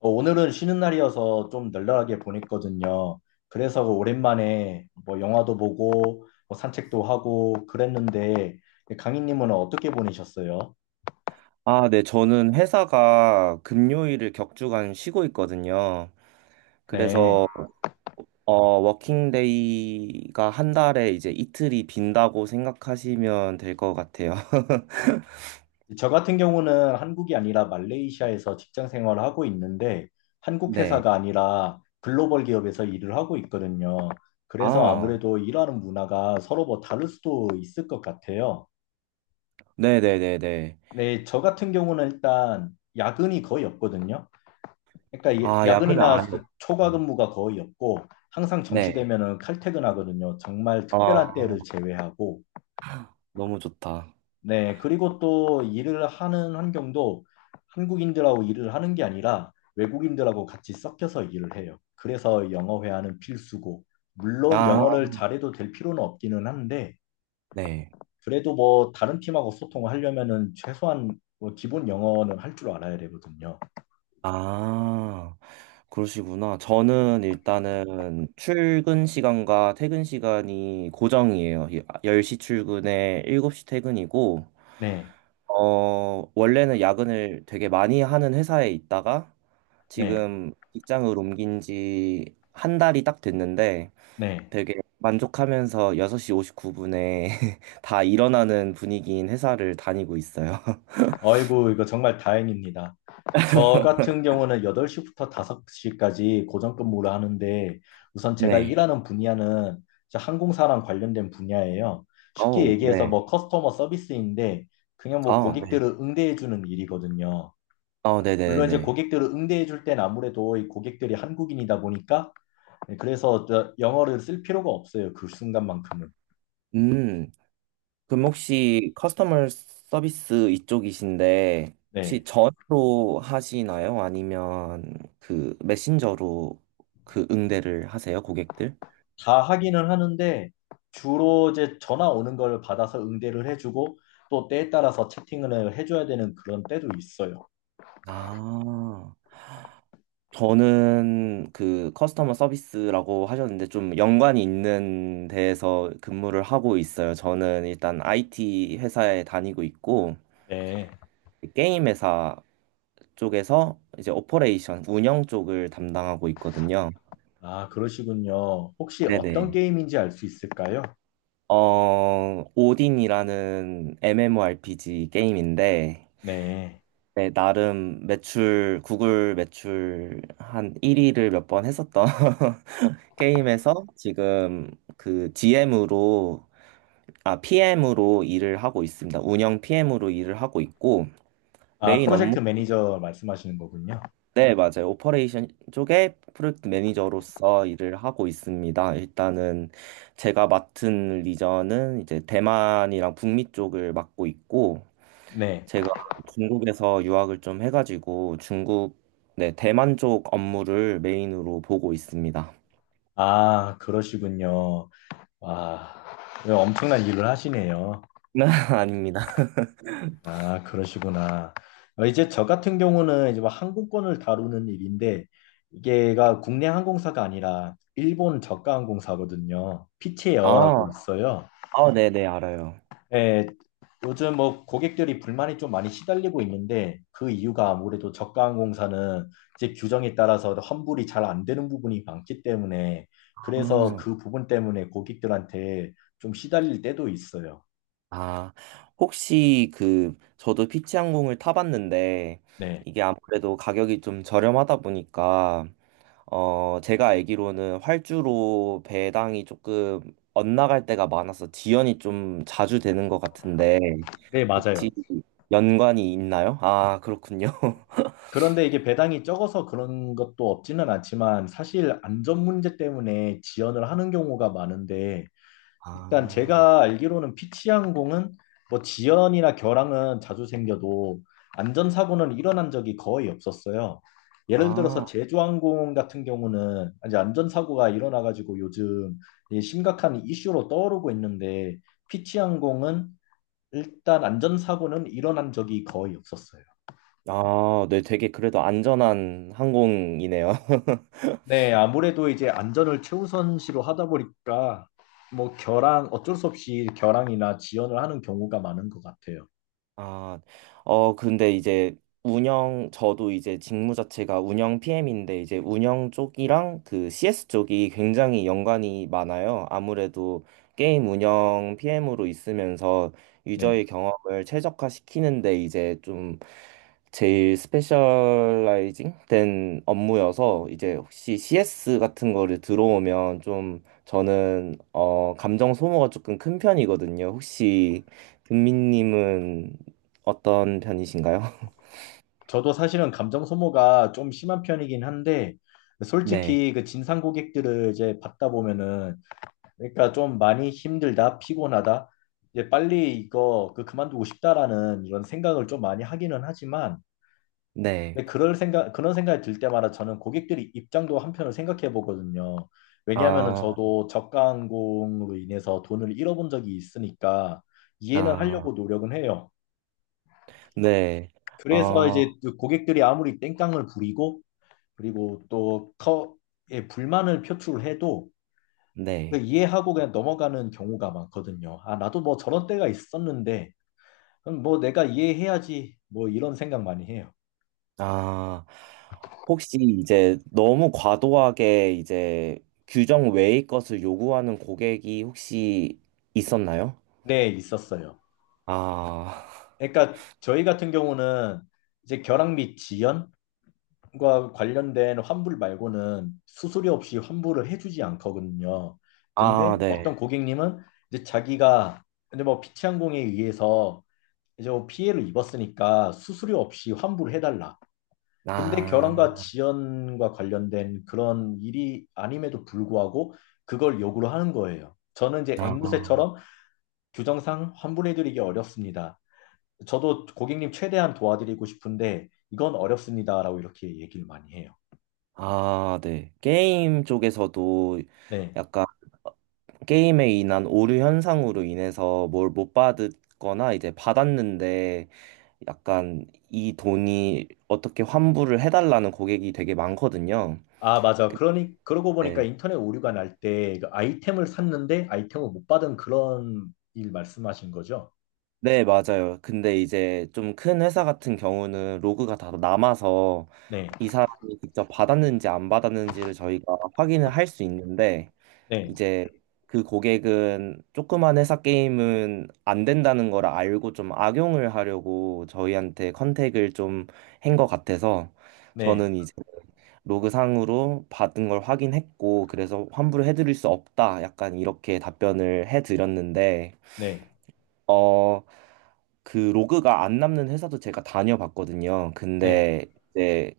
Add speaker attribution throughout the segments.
Speaker 1: 오늘은 쉬는 날이어서 좀 널널하게 보냈거든요. 그래서 오랜만에 뭐 영화도 보고 뭐 산책도 하고 그랬는데 강희님은 어떻게 보내셨어요?
Speaker 2: 아, 네. 저는 회사가 금요일을 격주간 쉬고 있거든요.
Speaker 1: 네.
Speaker 2: 그래서 어, 워킹데이가 한 달에 이제 이틀이 빈다고 생각하시면 될 것 같아요.
Speaker 1: 저 같은 경우는 한국이 아니라 말레이시아에서 직장 생활을 하고 있는데 한국
Speaker 2: 네.
Speaker 1: 회사가 아니라 글로벌 기업에서 일을 하고 있거든요. 그래서
Speaker 2: 아,
Speaker 1: 아무래도 일하는 문화가 서로 뭐 다를 수도 있을 것 같아요.
Speaker 2: 네네네네.
Speaker 1: 네, 저 같은 경우는 일단 야근이 거의 없거든요. 그러니까
Speaker 2: 아, 야근은
Speaker 1: 야근이나
Speaker 2: 아예 없
Speaker 1: 초과 근무가 거의 없고 항상
Speaker 2: 네.
Speaker 1: 정시되면은 칼퇴근하거든요. 정말
Speaker 2: 아,
Speaker 1: 특별한 때를 제외하고.
Speaker 2: 너무 좋다.
Speaker 1: 네, 그리고 또 일을 하는 환경도 한국인들하고 일을 하는 게 아니라 외국인들하고 같이 섞여서 일을 해요. 그래서 영어 회화는 필수고 물론
Speaker 2: 아,
Speaker 1: 영어를 잘해도 될 필요는 없기는 한데
Speaker 2: 네.
Speaker 1: 그래도 뭐 다른 팀하고 소통을 하려면은 최소한 뭐 기본 영어는 할 줄 알아야 되거든요.
Speaker 2: 아, 그러시구나. 저는 일단은 출근 시간과 퇴근 시간이 고정이에요. 10시 출근에 7시 퇴근이고,
Speaker 1: 네,
Speaker 2: 원래는 야근을 되게 많이 하는 회사에 있다가
Speaker 1: 네,
Speaker 2: 지금 직장을 옮긴 지 한 달이 딱 됐는데
Speaker 1: 네.
Speaker 2: 되게 만족하면서 6시 59분에 다 일어나는 분위기인 회사를 다니고 있어요.
Speaker 1: 아이고, 이거 정말 다행입니다. 저 같은 경우는 8시부터 5시까지 고정 근무를 하는데 우선 제가
Speaker 2: 네.
Speaker 1: 일하는 분야는 저 항공사랑 관련된 분야예요. 쉽게
Speaker 2: 어우,
Speaker 1: 얘기해서
Speaker 2: 네.
Speaker 1: 뭐 커스터머 서비스인데 그냥 뭐
Speaker 2: 아, 네.
Speaker 1: 고객들을 응대해주는 일이거든요.
Speaker 2: 어,
Speaker 1: 물론 이제
Speaker 2: 네네네.
Speaker 1: 고객들을 응대해줄 땐 아무래도 이 고객들이 한국인이다 보니까 네, 그래서 저 영어를 쓸 필요가 없어요. 그 순간만큼은.
Speaker 2: 음. 그럼 혹시 커스터머 서비스 이쪽이신데 혹시
Speaker 1: 네.
Speaker 2: 전화로 하시나요? 아니면 그 메신저로 그 응대를 하세요, 고객들?
Speaker 1: 다 하기는 하는데 주로 이제 전화 오는 걸 받아서 응대를 해주고 또 때에 따라서 채팅을 해줘야 되는 그런 때도 있어요.
Speaker 2: 아, 저는 그 커스터머 서비스라고 하셨는데 좀 연관이 있는 데에서 근무를 하고 있어요. 저는 일단 IT 회사에 다니고 있고
Speaker 1: 네.
Speaker 2: 게임 회사 쪽에서 이제 오퍼레이션 운영 쪽을 담당하고 있거든요.
Speaker 1: 아, 그러시군요. 혹시 어떤
Speaker 2: 네네.
Speaker 1: 게임인지 알 수 있을까요?
Speaker 2: 오딘이라는 MMORPG 게임인데,
Speaker 1: 네.
Speaker 2: 네, 나름 매출, 구글 매출 한 1위를 몇 번 했었던 게임에서 지금 그 GM으로, 아, PM으로 일을 하고 있습니다. 운영 PM으로 일을 하고 있고,
Speaker 1: 아,
Speaker 2: 메인 업무
Speaker 1: 프로젝트 매니저 말씀하시는 거군요.
Speaker 2: 네, 맞아요. 오퍼레이션 쪽에 프로젝트 매니저로서 일을 하고 있습니다. 일단은 제가 맡은 리전은 이제 대만이랑 북미 쪽을 맡고 있고,
Speaker 1: 네.
Speaker 2: 제가 중국에서 유학을 좀 해가지고 중국, 네, 대만 쪽 업무를 메인으로 보고 있습니다.
Speaker 1: 아, 그러시군요. 와, 엄청난 일을 하시네요.
Speaker 2: 아닙니다.
Speaker 1: 아, 그러시구나. 이제 저 같은 경우는 이제 뭐 항공권을 다루는 일인데 이게가 국내 항공사가 아니라 일본 저가 항공사거든요. 피치 에어라고
Speaker 2: 아,
Speaker 1: 있어요.
Speaker 2: 아, 네네, 알아요.
Speaker 1: 예, 요즘 뭐 고객들이 불만이 좀 많이 시달리고 있는데 그 이유가 아무래도 저가 항공사는 이제 규정에 따라서 환불이 잘 안 되는 부분이 많기 때문에 그래서
Speaker 2: 아,
Speaker 1: 그 부분 때문에 고객들한테 좀 시달릴 때도 있어요.
Speaker 2: 아, 혹시 그, 저도 피치항공을 타봤는데,
Speaker 1: 네,
Speaker 2: 이게 아무래도 가격이 좀 저렴하다 보니까, 제가 알기로는 활주로 배당이 조금 엇나갈 때가 많아서 지연이 좀 자주 되는 것 같은데,
Speaker 1: 네, 맞아요.
Speaker 2: 혹시 연관이 있나요? 아, 그렇군요.
Speaker 1: 그런데 이게 배당이 적어서 그런 것도 없지는 않지만 사실 안전 문제 때문에 지연을 하는 경우가 많은데 일단
Speaker 2: 아,
Speaker 1: 제가 알기로는 피치항공은 뭐 지연이나 결항은 자주 생겨도 안전사고는 일어난 적이 거의 없었어요. 예를 들어서
Speaker 2: 아,
Speaker 1: 제주항공 같은 경우는 이제 안전사고가 일어나가지고 요즘 이 심각한 이슈로 떠오르고 있는데 피치항공은 일단 안전사고는 일어난 적이 거의 없었어요.
Speaker 2: 아, 네, 되게 그래도 안전한 항공이네요.
Speaker 1: 네, 아무래도 이제 안전을 최우선시로 하다 보니까 뭐 결항 어쩔 수 없이 결항이나 지연을 하는 경우가 많은 것 같아요.
Speaker 2: 아, 근데 이제 운영, 저도 이제 직무 자체가 운영 PM인데 이제 운영 쪽이랑 그 CS 쪽이 굉장히 연관이 많아요. 아무래도 게임 운영 PM으로 있으면서
Speaker 1: 네,
Speaker 2: 유저의 경험을 최적화시키는데 이제 좀 제일 스페셜라이징 된 업무여서 이제 혹시 CS 같은 거를 들어오면 좀 저는 감정 소모가 조금 큰 편이거든요. 혹시 금민님은 어떤 편이신가요?
Speaker 1: 저도 사실은 감정 소모가 좀 심한 편이긴 한데
Speaker 2: 네.
Speaker 1: 솔직히 그 진상 고객들을 이제 받다 보면은 그러니까 좀 많이 힘들다, 피곤하다, 이제 빨리 이거 그 그만두고 싶다라는 이런 생각을 좀 많이 하기는 하지만
Speaker 2: 네.
Speaker 1: 근데 그럴 생각, 그런 생각이 들 때마다 저는 고객들이 입장도 한편으로 생각해 보거든요. 왜냐하면은
Speaker 2: 아,
Speaker 1: 저도 저가 항공으로 인해서 돈을 잃어본 적이 있으니까 이해는
Speaker 2: 아,
Speaker 1: 하려고 노력은 해요.
Speaker 2: 네.
Speaker 1: 그래서
Speaker 2: 아,
Speaker 1: 이제 그 고객들이 아무리 땡깡을 부리고 그리고 또 예, 불만을 표출해도 그
Speaker 2: 네.
Speaker 1: 이해하고 그냥 넘어가는 경우가 많거든요. 아, 나도 뭐 저런 때가 있었는데 그럼 뭐 내가 이해해야지 뭐 이런 생각 많이 해요.
Speaker 2: 아, 혹시 이제 너무 과도하게 이제 규정 외의 것을 요구하는 고객이 혹시 있었나요?
Speaker 1: 네, 있었어요.
Speaker 2: 아,
Speaker 1: 그러니까 저희 같은 경우는 이제 결항 및 지연과 관련된 환불 말고는 수수료 없이 환불을 해주지 않거든요.
Speaker 2: 아,
Speaker 1: 근데
Speaker 2: 네.
Speaker 1: 어떤 고객님은 이제 자기가 이제 뭐 피치항공에 의해서 이제 뭐 피해를 입었으니까 수수료 없이 환불을 해달라. 근데 결항과
Speaker 2: 아,
Speaker 1: 지연과 관련된 그런 일이 아님에도 불구하고 그걸 요구를 하는 거예요. 저는 이제
Speaker 2: 아,
Speaker 1: 앵무새처럼 규정상 환불해드리기 어렵습니다. 저도 고객님 최대한 도와드리고 싶은데 이건 어렵습니다라고 이렇게 얘기를 많이 해요.
Speaker 2: 아, 네. 게임 쪽에서도
Speaker 1: 네.
Speaker 2: 약간 게임에 인한 오류 현상으로 인해서 뭘 못 받았거나 이제 받았는데 약간 이 돈이 어떻게 환불을 해달라는 고객이 되게 많거든요.
Speaker 1: 아, 맞아. 그러니 그러고 보니까
Speaker 2: 네.
Speaker 1: 인터넷 오류가 날때 그 아이템을 샀는데 아이템을 못 받은 그런 일 말씀하신 거죠?
Speaker 2: 네, 맞아요. 근데 이제 좀 큰 회사 같은 경우는 로그가 다 남아서
Speaker 1: 네.
Speaker 2: 이 사람이 직접 받았는지 안 받았는지를 저희가 확인을 할 수 있는데
Speaker 1: 네.
Speaker 2: 이제 그 고객은 조그만 회사 게임은 안 된다는 걸 알고 좀 악용을 하려고 저희한테 컨택을 좀 한 것 같아서
Speaker 1: 네.
Speaker 2: 저는 이제 로그상으로 받은 걸 확인했고, 그래서 환불을 해드릴 수 없다. 약간 이렇게 답변을 해드렸는데,
Speaker 1: 네.
Speaker 2: 어, 그 로그가 안 남는 회사도 제가 다녀봤거든요.
Speaker 1: 네.
Speaker 2: 근데 이제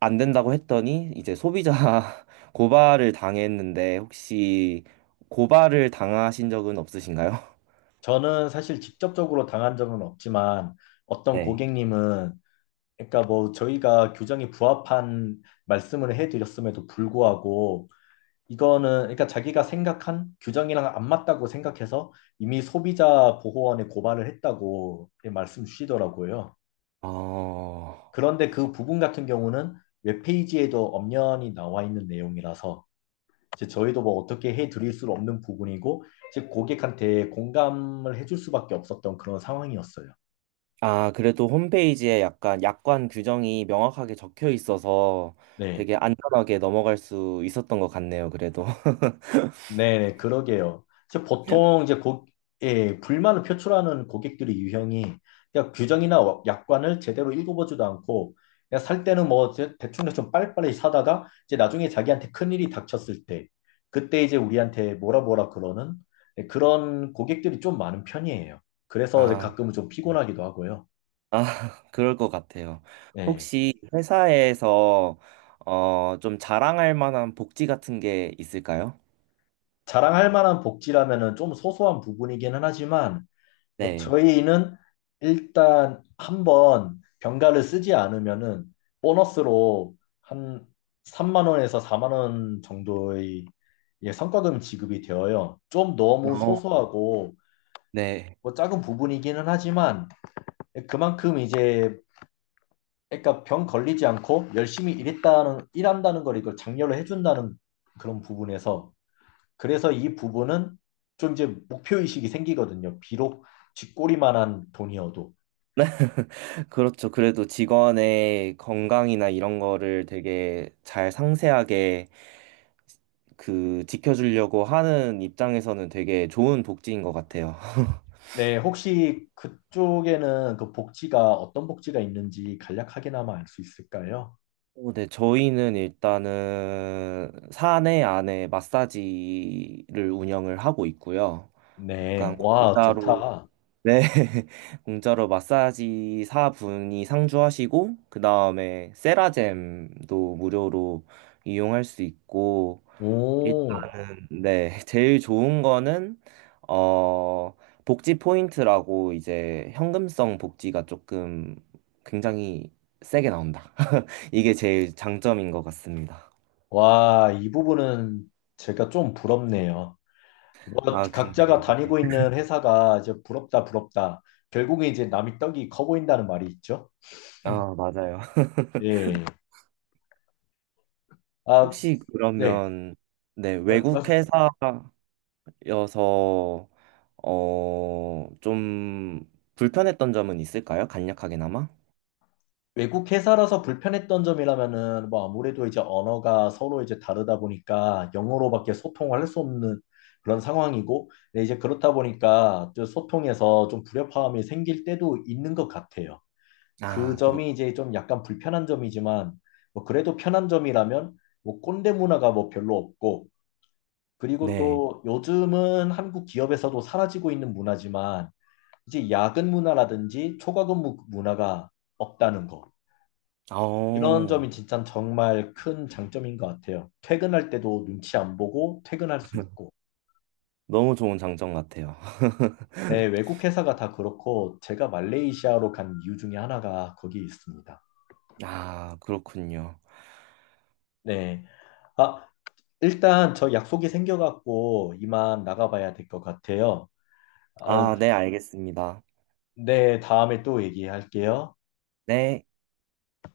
Speaker 2: 안 된다고 했더니 이제 소비자 고발을 당했는데, 혹시 고발을 당하신 적은 없으신가요?
Speaker 1: 저는 사실 직접적으로 당한 적은 없지만 어떤
Speaker 2: 네.
Speaker 1: 고객님은 그러니까 뭐 저희가 규정에 부합한 말씀을 해드렸음에도 불구하고 이거는 그러니까 자기가 생각한 규정이랑 안 맞다고 생각해서 이미 소비자 보호원에 고발을 했다고 말씀 주시더라고요.
Speaker 2: 어,
Speaker 1: 그런데 그 부분 같은 경우는 웹페이지에도 엄연히 나와 있는 내용이라서 이제 저희도 뭐 어떻게 해드릴 수 없는 부분이고 이제 고객한테 공감을 해줄 수밖에 없었던 그런 상황이었어요.
Speaker 2: 아, 그래도 홈페이지에 약간 약관 규정이 명확하게 적혀 있어서
Speaker 1: 네.
Speaker 2: 되게 안전하게 넘어갈 수 있었던 것 같네요, 그래도.
Speaker 1: 네, 그러게요. 이제 보통 이제 예, 불만을 표출하는 고객들의 유형이 그냥 규정이나 약관을 제대로 읽어보지도 않고 그냥 살 때는 뭐 대충 좀 빨리빨리 사다가 이제 나중에 자기한테 큰일이 닥쳤을 때 그때 이제 우리한테 뭐라 뭐라 그러는 예, 그런 고객들이 좀 많은 편이에요.
Speaker 2: 아,
Speaker 1: 그래서 이제
Speaker 2: 아,
Speaker 1: 가끔은 좀 피곤하기도 하고요.
Speaker 2: 그럴 것 같아요.
Speaker 1: 예.
Speaker 2: 혹시 회사에서 좀 자랑할 만한 복지 같은 게 있을까요?
Speaker 1: 자랑할 만한 복지라면은 좀 소소한 부분이기는 하지만
Speaker 2: 네.
Speaker 1: 저희는 일단 한번 병가를 쓰지 않으면은 보너스로 한 3만 원에서 4만 원 정도의 예, 성과금 지급이 되어요. 좀 너무
Speaker 2: 어,
Speaker 1: 소소하고
Speaker 2: 네.
Speaker 1: 뭐 작은 부분이기는 하지만 그만큼 이제 그러니까 병 걸리지 않고 열심히 일했다는 일한다는 걸 이걸 장려를 해준다는 그런 부분에서 그래서 이 부분은 좀 이제 목표 의식이 생기거든요. 비록 쥐꼬리만한 돈이어도.
Speaker 2: 그렇죠. 그래도 직원의 건강이나 이런 거를 되게 잘 상세하게 그 지켜주려고 하는 입장에서는 되게 좋은 복지인 것 같아요.
Speaker 1: 네, 혹시 그쪽에는 그 복지가 어떤 복지가 있는지 간략하게나마 알 수 있을까요?
Speaker 2: 네, 저희는 일단은 사내 안에 마사지를 운영을 하고 있고요.
Speaker 1: 네,
Speaker 2: 약간
Speaker 1: 와,
Speaker 2: 공짜로,
Speaker 1: 좋다.
Speaker 2: 네, 공짜로 마사지 사분이 상주하시고, 그 다음에 세라젬도 무료로 이용할 수 있고,
Speaker 1: 오,
Speaker 2: 일단은, 네, 제일 좋은 거는, 어, 복지 포인트라고 이제 현금성 복지가 조금 굉장히 세게 나온다. 이게 제일 장점인 것 같습니다.
Speaker 1: 와, 이 부분은 제가 좀 부럽네요. 뭐,
Speaker 2: 아, 근데,
Speaker 1: 각자가
Speaker 2: 이게-
Speaker 1: 다니고 있는 회사가 이제 부럽다, 부럽다. 결국에 이제 남이 떡이 커 보인다는 말이 있죠.
Speaker 2: 아, 맞아요.
Speaker 1: 예. 아,
Speaker 2: 혹시
Speaker 1: 네.
Speaker 2: 그러면, 네, 외국
Speaker 1: 말-
Speaker 2: 회사여서, 좀 불편했던 점은 있을까요? 간략하게나마?
Speaker 1: 외국 회사라서 불편했던 점이라면은 뭐 아무래도 이제 언어가 서로 이제 다르다 보니까 영어로밖에 소통을 할 수 없는 그런 상황이고 근데 이제 그렇다 보니까 좀 소통에서 좀 불협화음이 생길 때도 있는 것 같아요. 그
Speaker 2: 아, 그렇,
Speaker 1: 점이 이제 좀 약간 불편한 점이지만 뭐 그래도 편한 점이라면 뭐 꼰대 문화가 뭐 별로 없고 그리고
Speaker 2: 네.
Speaker 1: 또 요즘은 한국 기업에서도 사라지고 있는 문화지만 이제 야근 문화라든지 초과근무 문화가 없다는 거. 이런
Speaker 2: 어,
Speaker 1: 점이 진짜 정말 큰 장점인 것 같아요. 퇴근할 때도 눈치 안 보고 퇴근할 수 있고.
Speaker 2: 너무 좋은 장점 같아요.
Speaker 1: 네, 외국 회사가 다 그렇고 제가 말레이시아로 간 이유 중에 하나가 거기에 있습니다.
Speaker 2: 아, 그렇군요.
Speaker 1: 네. 아, 일단 저 약속이 생겨갖고 이만 나가봐야 될 것 같아요. 아,
Speaker 2: 아, 네, 알겠습니다.
Speaker 1: 네, 다음에 또 얘기할게요.
Speaker 2: 네.